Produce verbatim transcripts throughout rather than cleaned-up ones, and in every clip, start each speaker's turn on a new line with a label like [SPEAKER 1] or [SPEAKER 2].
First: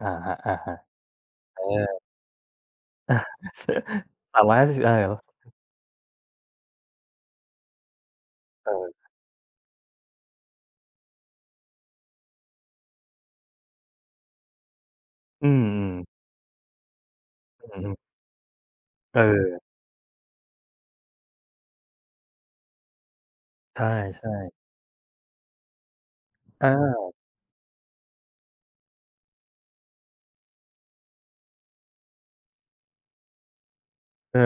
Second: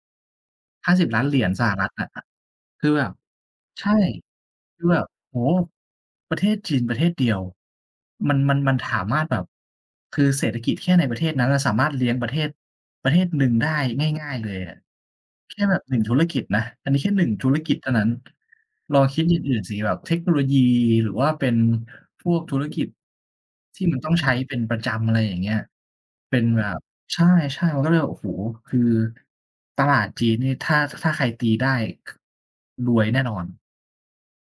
[SPEAKER 1] อะฮะ
[SPEAKER 2] ห้าสิบล้าน เหรียญ
[SPEAKER 1] ๆ เอ
[SPEAKER 2] สหรัฐ
[SPEAKER 1] อ
[SPEAKER 2] อะ คือแบบ ใช่
[SPEAKER 1] สามร้อยหาส
[SPEAKER 2] ค
[SPEAKER 1] ิ
[SPEAKER 2] ื
[SPEAKER 1] บ
[SPEAKER 2] อ
[SPEAKER 1] อะไ
[SPEAKER 2] แบ
[SPEAKER 1] ร
[SPEAKER 2] บ
[SPEAKER 1] หรอ?
[SPEAKER 2] โอ้! ประเทศจีนประเทศเดียว มัน มัน
[SPEAKER 1] เ
[SPEAKER 2] มันถา
[SPEAKER 1] ออ
[SPEAKER 2] มารถ แบบ คือเศรษฐกิจแค่ในประเทศนั้นสามารถเลี้ยงประเทศประเทศหนึ่งได้ง่าย ๆ เลยอะ
[SPEAKER 1] อื
[SPEAKER 2] แค่แบบ หนึ่ง
[SPEAKER 1] ม
[SPEAKER 2] ธุรกิจนะ อันนี้แค่ หนึ่ง ธุร
[SPEAKER 1] อ
[SPEAKER 2] กิจ
[SPEAKER 1] ือ
[SPEAKER 2] เท
[SPEAKER 1] ฮ
[SPEAKER 2] ่า
[SPEAKER 1] ึ
[SPEAKER 2] นั้น ลองคิดอย่างอื
[SPEAKER 1] เ
[SPEAKER 2] ่
[SPEAKER 1] ออ
[SPEAKER 2] นสิ แบบเทคโนโลยี หรือว่าเป็นพวกธุรกิจท
[SPEAKER 1] ใช
[SPEAKER 2] ี่มันต้องใช
[SPEAKER 1] ่
[SPEAKER 2] ้เ
[SPEAKER 1] ๆ
[SPEAKER 2] ป็นประจำ อะไรอย่างเงี้ย เป็นแบ
[SPEAKER 1] อ้า
[SPEAKER 2] บ
[SPEAKER 1] ว
[SPEAKER 2] ใช่ ๆ มันก็เลยแบบ โอ้โฮ คือตลาดจีนนี่ถ้า ถ้าใครตีได้ ค รวยแน่นอน
[SPEAKER 1] เออ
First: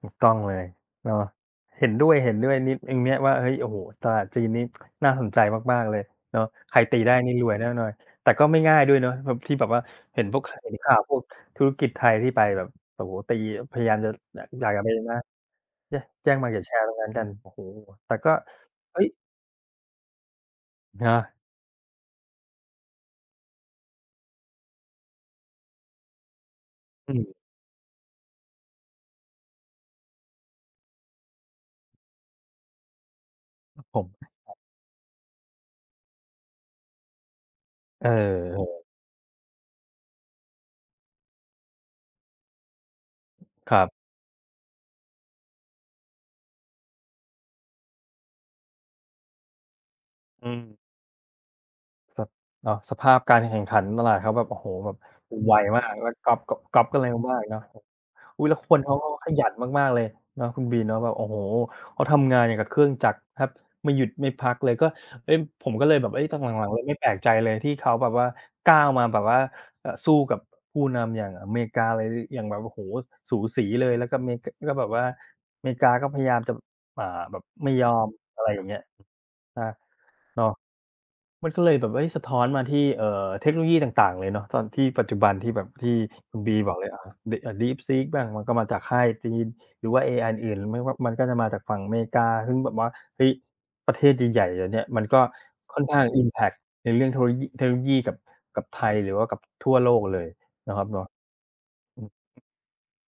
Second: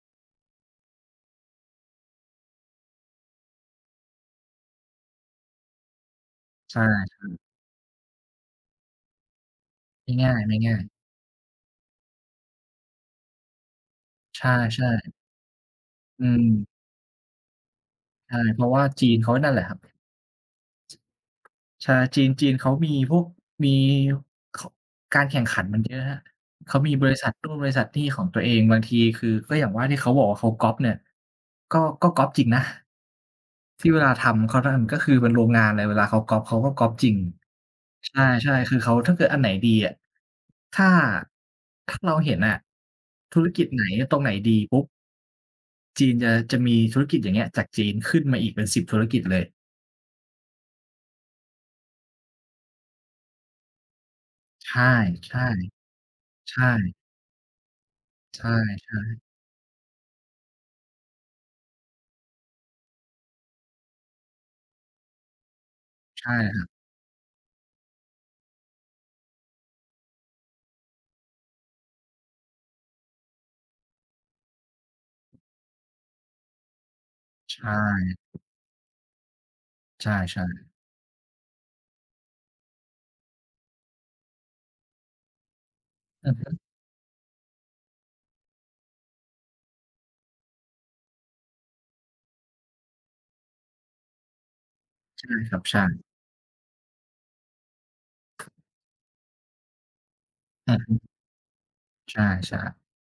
[SPEAKER 1] ถูกต้องเลยเนาะ เห็นด้วย ๆ นิ อ เนี่ยว่า เฮ้ย โอ้โฮ ตลาดจีนนี้ น่าสนใจมาก ๆ เลยเนาะ ใค
[SPEAKER 2] ใช
[SPEAKER 1] ร
[SPEAKER 2] ่
[SPEAKER 1] ตีได้นี่
[SPEAKER 2] ๆ
[SPEAKER 1] รวยแน่นอน แต่ก็ไม่ง่ายด้วยเนาะ แบบ ที่แบบว่า
[SPEAKER 2] ไม่
[SPEAKER 1] เห็
[SPEAKER 2] ง
[SPEAKER 1] นพวก ค เห็
[SPEAKER 2] ่
[SPEAKER 1] น
[SPEAKER 2] าย
[SPEAKER 1] ข
[SPEAKER 2] ๆ
[SPEAKER 1] ่าวพวกธุรกิจไทยที่ไปแบบ โอ้โฮ ตี พยายามจะ น
[SPEAKER 2] ใช
[SPEAKER 1] ด่ากัน
[SPEAKER 2] ่
[SPEAKER 1] ไป ย
[SPEAKER 2] ๆ
[SPEAKER 1] นะ แย
[SPEAKER 2] อ
[SPEAKER 1] แย้ง Market
[SPEAKER 2] ืม
[SPEAKER 1] share ตรงนั้นกัน โอ้โฮ แต่ก็
[SPEAKER 2] ใช่ เพราะว่า
[SPEAKER 1] เฮ้
[SPEAKER 2] จี
[SPEAKER 1] ย
[SPEAKER 2] นเขานั่นแหละครับ
[SPEAKER 1] ใช่เปล่า
[SPEAKER 2] ใช่จีน จีนเขามีพวก มี ค การแข่งขันมันเยอะครับ เขามีบ
[SPEAKER 1] อื
[SPEAKER 2] ริษัท
[SPEAKER 1] ม
[SPEAKER 2] นู่นบริษัทนี่ของตัวเอง บางทีคือ ก็อย่างว่าที่เขาบอกว่าเขาก๊อบเนี่ย ก็ ก็ก๊อบ จริงนะ
[SPEAKER 1] คร
[SPEAKER 2] ท
[SPEAKER 1] ับ
[SPEAKER 2] ี่เ
[SPEAKER 1] ผ
[SPEAKER 2] ว
[SPEAKER 1] ม
[SPEAKER 2] ลาทำ เขาทำ ก็คือเป็นโรงงานเลย เวลาเขาก๊อบเขาก็ก๊อบจริง
[SPEAKER 1] เ
[SPEAKER 2] ใช่ ๆ คือ
[SPEAKER 1] ออ
[SPEAKER 2] เขา ถ้าเกิดอันไหนดีอะ ถ้า ถ้าเราเห็นอะ ธุรกิจ
[SPEAKER 1] ค
[SPEAKER 2] ไ
[SPEAKER 1] ร
[SPEAKER 2] หน
[SPEAKER 1] ับ
[SPEAKER 2] อะ ตรงไหนดีปุ๊บ จีนจะ จะมีธุรกิจ อย่างเงี้ย จากจีนขึ้นมาอีกเป็น สิบ ธุรกิจเลย
[SPEAKER 1] อืม ส เนาะ สภาพการแข่งขันตลาดเขาแบบ โอ้โฮ
[SPEAKER 2] ใช่
[SPEAKER 1] แบบไวมากแล้วก๊อบ
[SPEAKER 2] ๆ
[SPEAKER 1] ก
[SPEAKER 2] ใ
[SPEAKER 1] ๊
[SPEAKER 2] ช
[SPEAKER 1] อบ ก๊อบก
[SPEAKER 2] ่
[SPEAKER 1] ันเร็วมากเนาะ
[SPEAKER 2] ใ
[SPEAKER 1] อ
[SPEAKER 2] ช
[SPEAKER 1] ุ๊ย
[SPEAKER 2] ่
[SPEAKER 1] แล้วคนเขาก็
[SPEAKER 2] ๆ
[SPEAKER 1] ขยันมาก ๆ เลยเนาะคุณบีเนาะแบบ โอ้โฮ! เขาทำงานอย่างกับเครื่องจักรแทบไม่หยุด ไม่พักเลย ก็ เฮ้ย ผมก็เลยแบบ เฮ
[SPEAKER 2] ใ
[SPEAKER 1] ้
[SPEAKER 2] ช
[SPEAKER 1] ย
[SPEAKER 2] ่
[SPEAKER 1] ตอน
[SPEAKER 2] ครั
[SPEAKER 1] หลั
[SPEAKER 2] บ
[SPEAKER 1] ง ๆ เลยไม่แปลกใจเลยที่เขาแบบว่า ก้าวมาแบบว่า อ สู้กับผู้นำอย่างอะเมกา ไร ด อย่างแบบ โอ้โฮ สูสีเลย แล้วก็เม ก ก็แบบว่า เมกาก็พยายามจะ อ่า แบบ
[SPEAKER 2] ใช
[SPEAKER 1] ไม่ยอม อ
[SPEAKER 2] ่
[SPEAKER 1] ะไรอย่างเงี้ย ครับ
[SPEAKER 2] ใช
[SPEAKER 1] เน
[SPEAKER 2] ่
[SPEAKER 1] าะ
[SPEAKER 2] ๆ
[SPEAKER 1] มันก็เลยแบบ เฮ้ย สะท้อนมาที่ เอ่อ เทคโนโลยีต่าง ๆ เลยเนาะ ตอนที่ปัจจุบันที่แบบที่
[SPEAKER 2] อื
[SPEAKER 1] ค
[SPEAKER 2] อ
[SPEAKER 1] ุณ
[SPEAKER 2] ฮ
[SPEAKER 1] บ
[SPEAKER 2] ึ
[SPEAKER 1] ีบอกเลย อ่า ด DeepSeek บ้าง มันก็มาจากค่ายจีน หรือว่า เอไออื่น ๆ ไม่ว่า มันก็จะมาจากฝั่งอะเมกา ซึ่งแบบว่า เฮ้ย ประเทศใหญ่ ๆ อย่างเนี่ย มันก็
[SPEAKER 2] ใช่ครับ ใ
[SPEAKER 1] ค
[SPEAKER 2] ช
[SPEAKER 1] ่
[SPEAKER 2] ่
[SPEAKER 1] อนข้าง อิมแพกต์ ในเรื่องเทคโลยี เทคโนโลยีกับ กับไทย หรือว่ากับทั่วโลกเลยเ
[SPEAKER 2] อ
[SPEAKER 1] นา
[SPEAKER 2] ื
[SPEAKER 1] ะ
[SPEAKER 2] อ
[SPEAKER 1] ครั
[SPEAKER 2] ฮ
[SPEAKER 1] บเนา
[SPEAKER 2] ึ
[SPEAKER 1] ะ อืม
[SPEAKER 2] ใช่ ๆ